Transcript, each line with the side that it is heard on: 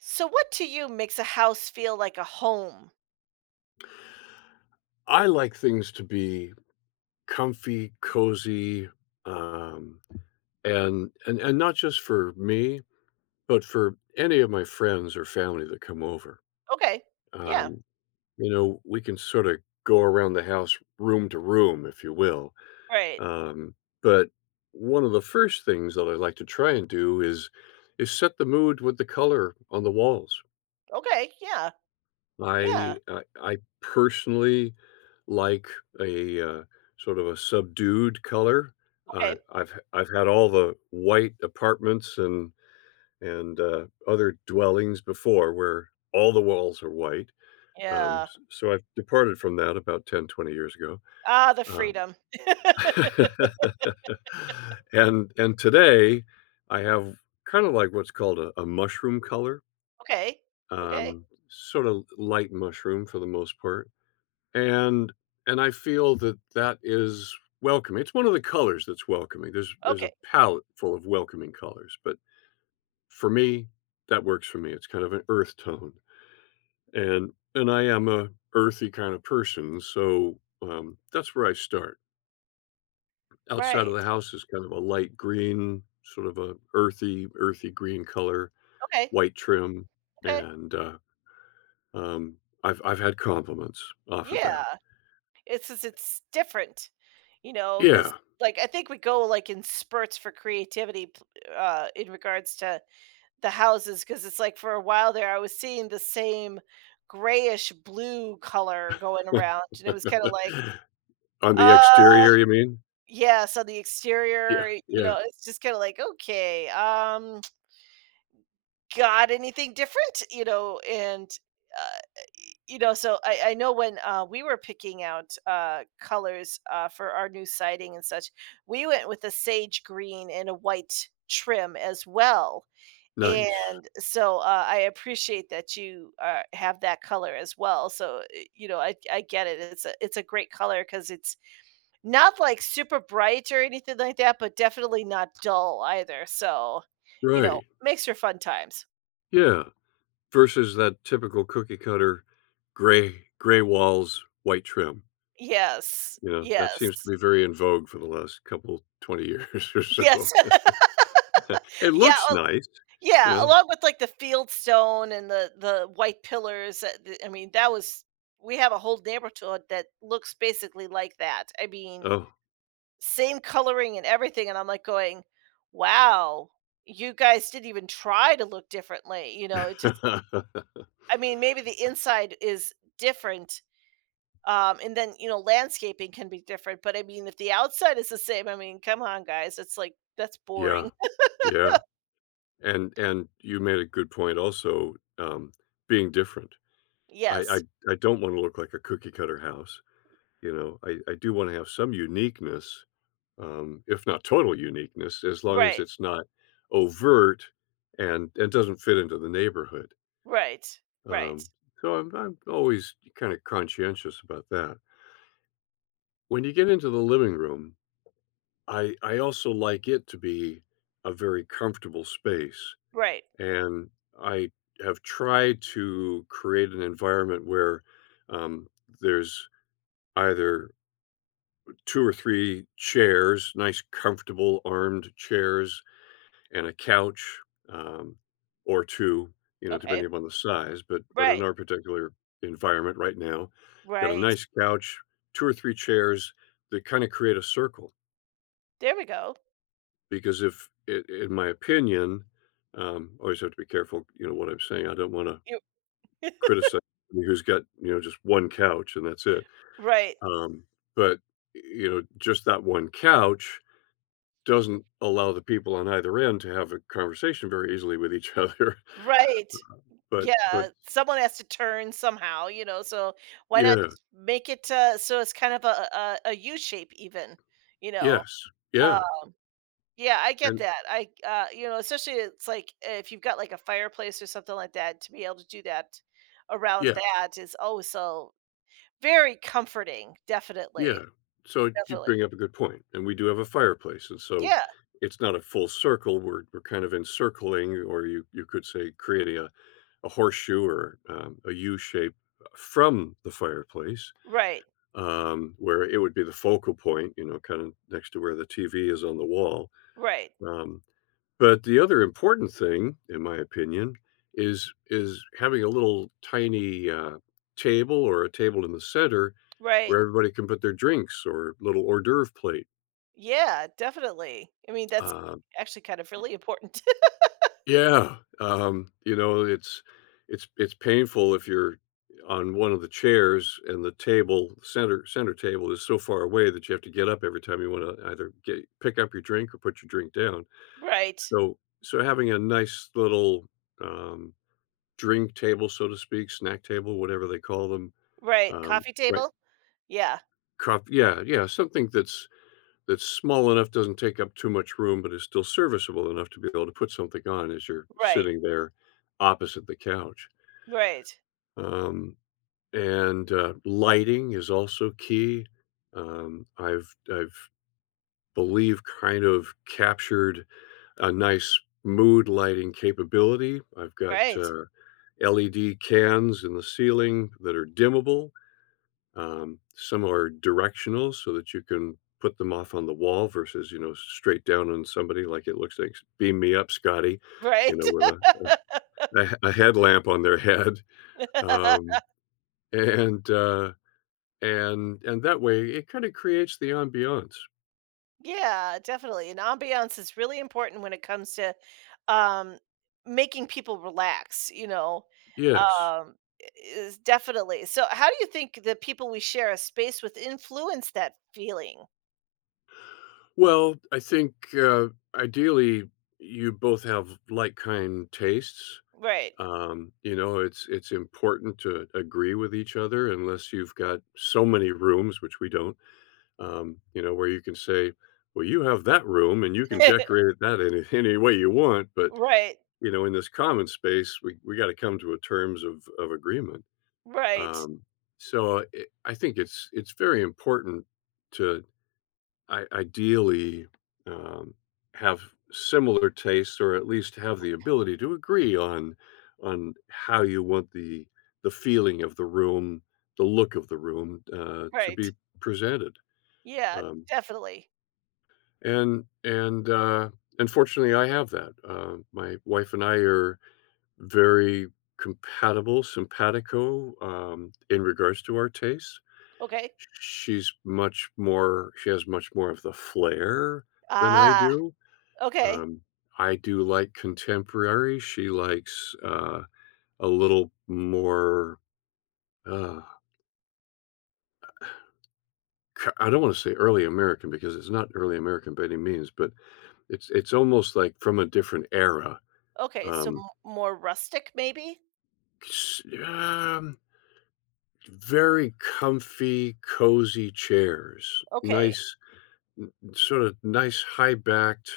right: So what to you makes a house feel like a home?
left: I like things to be comfy, cozy, um, and not just for me, but for any of my friends or family that come over.
right: Okay. Yeah.
left: Um, we can sort of go around the house room to room, if you will.
right: Right.
left: Um, but one of the first things that I like to try and do is set the mood with the color on the walls.
right: Okay. Yeah.
left: I
right: Yeah.
left: I I personally like a sort of a subdued color.
right: Okay.
left: I've had all the white apartments and other dwellings before where all the walls are white,
right: Yeah.
left: s so I've departed from that about 10, 20 years ago,
right: Ah, the
left: um,
right: freedom.
left: and today, I have kinda like what's called a mushroom color,
right: Okay. Okay.
left: sort of light mushroom for the most part. And and I feel that that is welcoming. It's one of the colors that's welcoming. There's
right: Okay.
left: a palette full of welcoming colors, but for me, that works for me. It's kind of an earth tone, and I am a earthy kind of person, so that's where I start. Outside of
right: Right.
left: the house is kind of a light green, sort of a earthy green color,
right: Okay.
left: white trim,
right: Okay.
left: and um, I've had compliments off of that.
right: Yeah. It's just it's different,
left: Yeah,
right: because I think we go like in spurts for creativity in regards to the houses because it's like for a while there I was seeing the same grayish blue color going around and it was kind of like
left: on the
right: uh
left: exterior, you mean?
right: Yeah, so the
left: Yeah,
right: exterior,
left: yeah,
right: it's just kinda like, "Okay, got anything different?" Uh, so I know when, we were picking out, colors, for our new siding and such, we went with a sage green and a white trim as well,
left: nice.
right: and so, I appreciate that you, have that color as well, so, I get it, it's a great color because it's not, like, super bright or anything like that, but definitely not dull either, so,
left: Right,
right: makes for fun times.
left: yeah, versus that typical cookie cutter gray walls, white trim.
right: Yes,
left: You know, that seems to
right: yes,
left: be very in vogue for the last couple 20 years or so.
right: yes,
left: It
right: yeah,
left: looks
right: al
left: nice, you
right: yeah,
left: know?
right: along with, like, the field stone and the white pillars, the I mean, that was we have a whole neighborhood that looks basically like that. I mean, same coloring and everything, and I'm, like, going, "Wow, you guys didn't even try to look differently," it just
left: Oh.
right: I mean, maybe the inside is different. And then, you know, landscaping can be different, but I mean, if the outside is the same, I mean, come on, guys, it's like that's
left: Yeah,
right: boring.
left: yeah, and you made a good point also, being different. I I
right: Yes.
left: I don't wanna look like a cookie cutter house, you know? I do wanna have some uniqueness if not total uniqueness, as long as
right: Right.
left: it's not overt and doesn't fit into the neighborhood.
right: Right. Right.
left: Um, so I'm always kind of conscientious about that. When you get into the living room, I also like it to be a very comfortable space,
right: Right.
left: and I have tried to create an environment where um, there's either two or three chairs, nice comfortable armed chairs and a couch um, or two, you know,
right: Okay.
left: depending upon the size. But in
right: Right.
left: our particular environment right now, got a
right: Right.
left: nice couch, two or three chairs that kind of create a circle.
right: There we go.
left: Because if, I in my opinion, always have to be careful, you know, what I'm saying. I don't want to
right: You
left: criticize somebody who's got you know just one couch and that's it.
right: Right.
left: Um, but you know, just that one couch doesn't allow the people on either end to have a conversation very easily with each other
right: Right.
left: but
right: Yeah, someone has to turn somehow, so why not
left: Yeah.
right: just make it, so it's kind of a U shape even, you know?
left: Yes.
right: Uh,
left: Yeah.
right: Yeah, I get
left: And
right: that. Especially it's like if you've got like a fireplace or something like that, to be able to do that around
left: yes.
right: that is also very comforting.
left: Yeah.
right: Definitely,
left: So you
right: definitely.
left: bring up a good point, and we do have a fireplace, and so
right: Yeah,
left: it's not a full circle. We're kind of encircling, or you could say creating a horseshoe or a U shape from the fireplace,
right: right,
left: where it would be the focal point, you know, kind of next to where the TV is on the wall.
right: right,
left: Um, But the other important thing, in my opinion, is having a little tiny, table or a table in the center
right: right.
left: where everybody can put their drinks or little hors d'oeuvre plate.
right: Yeah, definitely. I mean, that's
left: Uh
right: actually kind of really important.
left: Yeah, you know, it's painful if you're on one of the chairs and the table center table is so far away that you have to get up every time you wanna either get pick up your drink or put your drink down.
right: right,
left: So having a nice little, um drink table, so to speak, snack table, whatever they call them.
right: right. Coffee
left: Right.
right: table. Yeah,
left: Coff yeah, yeah, something that's small enough, doesn't take up too much room, but is still serviceable enough to be able to put something on as you're
right: right,
left: sitting there opposite the couch.
right: right,
left: Um, and, lighting is also key. I've believe kind of captured a nice mood lighting capability. I've got,
right: right,
left: LED cans in the ceiling that are dimmable. Some are directional so that you can put them off on the wall versus, you know, straight down on somebody like it looks like "Beam me up, Scotty," you
right: right.
left: know, with a headlamp on their head. Um, and, uh, and that way, it kinda creates the ambiance.
right: Yeah, definitely. And ambiance is really important when it comes to um making people relax, you know.
left: Yes.
right: Um is definitely. So how do you think the people we share a space with influence that feeling?
left: Well, I think ideally, you both have like kind tastes.
right: Right.
left: You know, it's important to agree with each other unless you've got so many rooms, which we don't, you know, where you can say, well, you have that room and you can decorate it that any, any way you want. But,
right: right.
left: you know, in this common space, we got to come to a terms of agreement.
right: Right.
left: Um, I think it's very important to I ideally, um, have similar tastes or at least have the ability to agree on how you want the feeling of the room, the look of the room, to
right: Right.
left: be presented,
right: Yeah,
left: um,
right: definitely.
left: and and, uh, and I have that. My wife and I are very compatible, simpatico, in regards to our tastes.
right: Okay.
left: She has much more of the flair than I
right: Ah,
left: do.
right: okay.
left: Um, I do like contemporary. She likes, a little more, uh, k I don't wanna say early American because it's not early American by any means, but it's almost like from a different era.
right: Okay, so
left: Um,
right: more rustic maybe?
left: s very comfy, cozy chairs,
right: Okay.
left: nice, n sort of nice high-backed,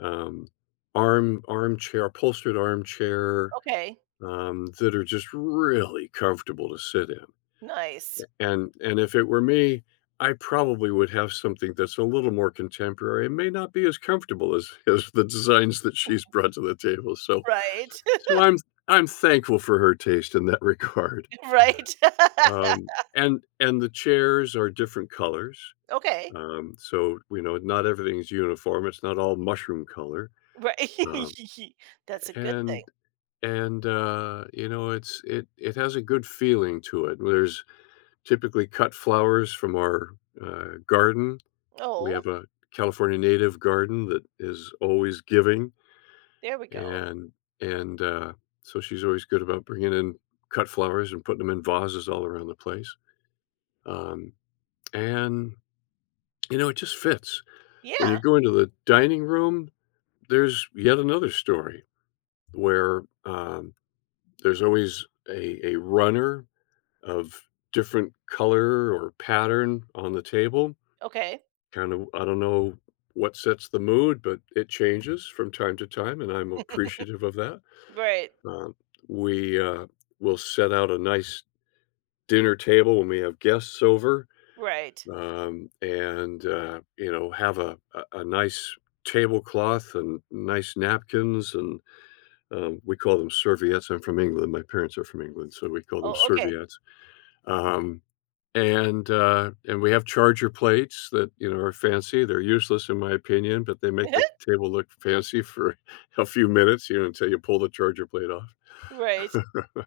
left: um, armchair upholstered armchair,
right: Okay.
left: that are just really comfortable to sit in.
right: Nice.
left: And if it were me, I probably would have something that's a little more contemporary. It may not be as comfortable as as the designs that she's brought to the table. So
right: Right.
left: so I'm thankful for her taste in that regard.
right: right.
left: And the chairs are different colors.
right: okay.
left: So you know, not everything's uniform. It's not all mushroom color.
right: Right.
left: Um,
right: That's a good thing.
left: and and you know, it's it it has a good feeling to it. There's typically cut flowers from our garden. We
right: Oh,
left: have a California native garden that is always giving,
right: there we go.
left: and and so she's always good about bringing in cut flowers and putting them in vases all around the place, um, and, you know, it just fits. When you
right: Yeah.
left: go into the dining room, there's yet another story where, there's always a runner of different color or pattern on the table.
right: Okay.
left: Kind of I don't know what sets the mood, but it changes from time to time, and I'm appreciative of that.
right: Right.
left: Um, we will set out a nice dinner table when we have guests over,
right: Right.
left: and you know, have a nice tablecloth and nice napkins and, we call them serviettes. I'm from England, my parents are from England, so we call them
right: Oh, okay.
left: serviettes. Um and we have charger plates that, you know, are fancy. They're useless in my opinion, but they make the table look fancy for a few minutes, you know, until you pull the charger plate
right: Right.
left: off.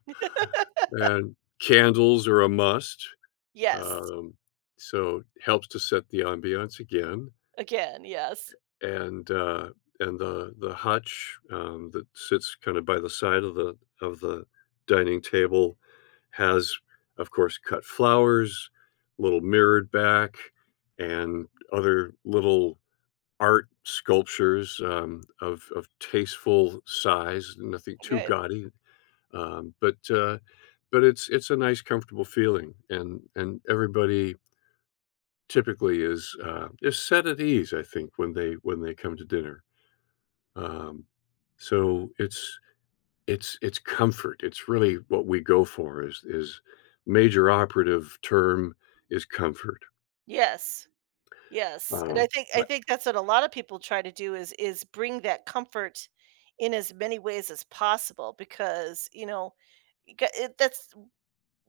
left: And candles are a must,
right: Yes.
left: um, so helps to set the ambiance again
right: Again, yes.
left: and uh, and the hutch that sits kind of by the side of the dining table has, of course, cut flowers, little mirrored back, and other little art sculptures of tasteful size. Nothing too
right: Okay.
left: gaudy, um, but uh, but it's a nice, comfortable feeling, and everybody typically is set at ease. I think when they come to dinner. Um, so it's comfort. It's really what we go for is major operative term is comfort.
right: Yes. Yes. And
left: Um,
right: I
left: but
right: think that's what a lot of people try to do is bring that comfort in as many ways as possible because, you got- it- that's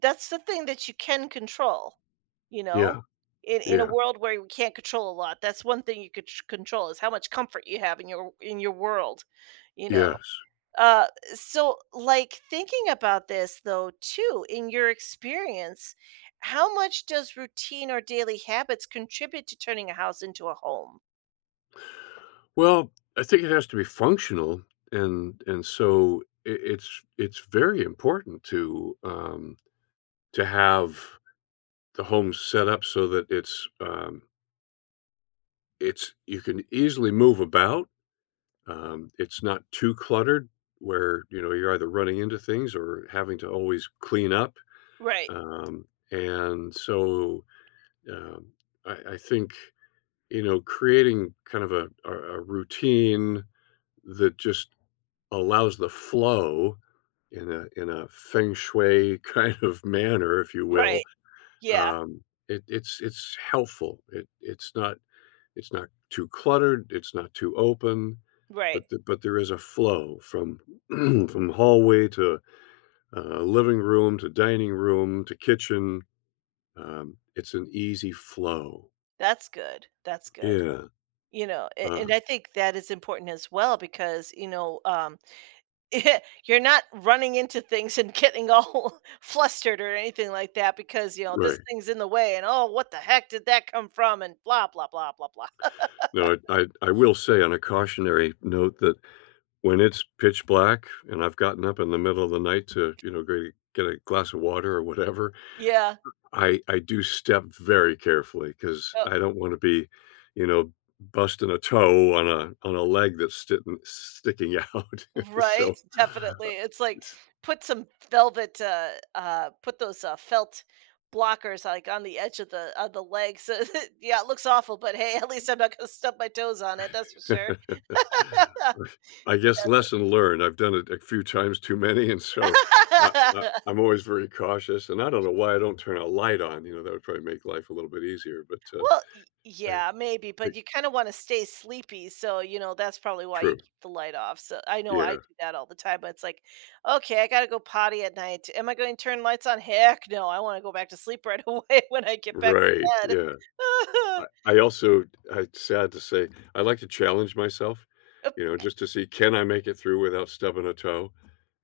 right: That's the thing that you can control, you
left: yeah,
right: know? In a
left: yeah,
right: world where we can't control a lot, that's one thing you could ch control is how much comfort you have in your world, you know?
left: yes.
right: Uh, so, like, thinking about this though too, in your experience, how much does routine or daily habits contribute to turning a house into a home?
left: Well, I think it has to be functional, and so it, it's very important to have the home set up so that it's you can easily move about. It's not too cluttered where, you know, you're either running into things or having to always clean up.
right: Right.
left: Um, and so um, I think, you know, creating kind of a routine that just allows the flow in a feng shui kind of manner, if you
right: Right.
left: will.
right: Yeah.
left: Um, it's helpful. It's not too cluttered, it's not too open,
right: Right.
left: but the but there is a flow from from hallway to, living room to dining room to kitchen, it's an easy flow.
right: That's good. That's good.
left: Yeah,
right: You know, a
left: uh,
right: and I think that is important as well because, You're not running into things and getting all flustered or anything like that because,
left: right.
right: this thing's in the way and, "Oh, what the heck did that come from?" and blah, blah, blah, blah, blah.
left: No, I will say on a cautionary note that when it's pitch black and I've gotten up in the middle of the night to, you know, go get a glass of water or whatever,
right: Yeah.
left: I do step very carefully because
right: Oh,
left: I don't wanna be, you know, busting a toe on a leg that's sitting sticking out,
right: right,
left: so
right: definitely. It's like put some velvet, put those, felt blockers, like, on the edge of the legs. so yeah, it looks awful, but hey, at least I'm not gonna stub my toes on it, that's for
left: uh,
right: sure.
left: I guess
right: Definitely.
left: lesson learned, I've done it a few times too many, and so I I I'm always very cautious, and I don't know why I don't turn a light on, you know, that would probably make life a little bit easier, but,
right: Well, y
left: I
right: yeah, maybe,
left: I
right: but you kinda wanna stay sleepy, so, that's probably why you
left: True.
right: keep the light off, so I know I
left: Yeah.
right: do that all the time, but it's like, "Okay, I gotta go potty at night. Am I going to turn lights on? Heck no, I wanna go back to sleep right away when I get back
left: Right,
right: to bed."
left: yeah. I also I it's sad to say, I like to challenge myself,
right: Up
left: you know, just to see, can I make it through without stubbing a toe?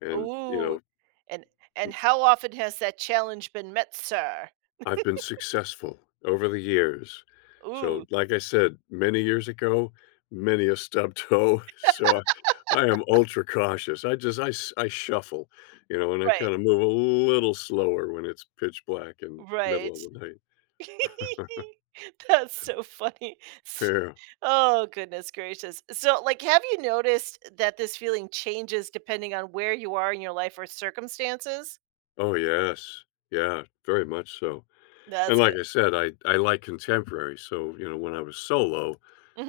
left: And, you
right: "Ooh,
left: know,
right: and and
left: m
right: how often has that challenge been met, sir?"
left: I've been successful over the years. So,
right: Ooh,
left: like I said, many years ago, many a stub toe, so I am ultra cautious. I shuffle, you know, and I
right: right,
left: kinda move a little slower when it's pitch black and middle
right: right.
left: of the night.
right: That's so funny. S
left: Yeah.
right: Oh, goodness gracious. So, like, have you noticed that this feeling changes depending on where you are in your life or circumstances?
left: Oh, yes. Yeah, very much so. And
right: That's
left: like
right: good.
left: I said, I like contemporary, so, you know, when I was solo,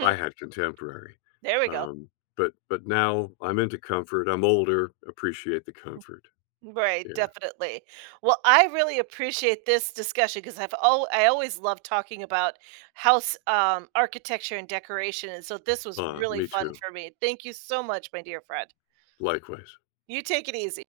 left: I had contemporary.
right: There we go.
left: Um, but but now I'm into comfort, I'm older, appreciate the comfort.
right: Right,
left: Yeah.
right: definitely. Well, I really appreciate this discussion because I always love talking about house, architecture and decoration, and so this was really
left: Me
right: fun
left: too.
right: for me. Thank you so much, my dear friend.
left: Likewise.
right: You take it easy.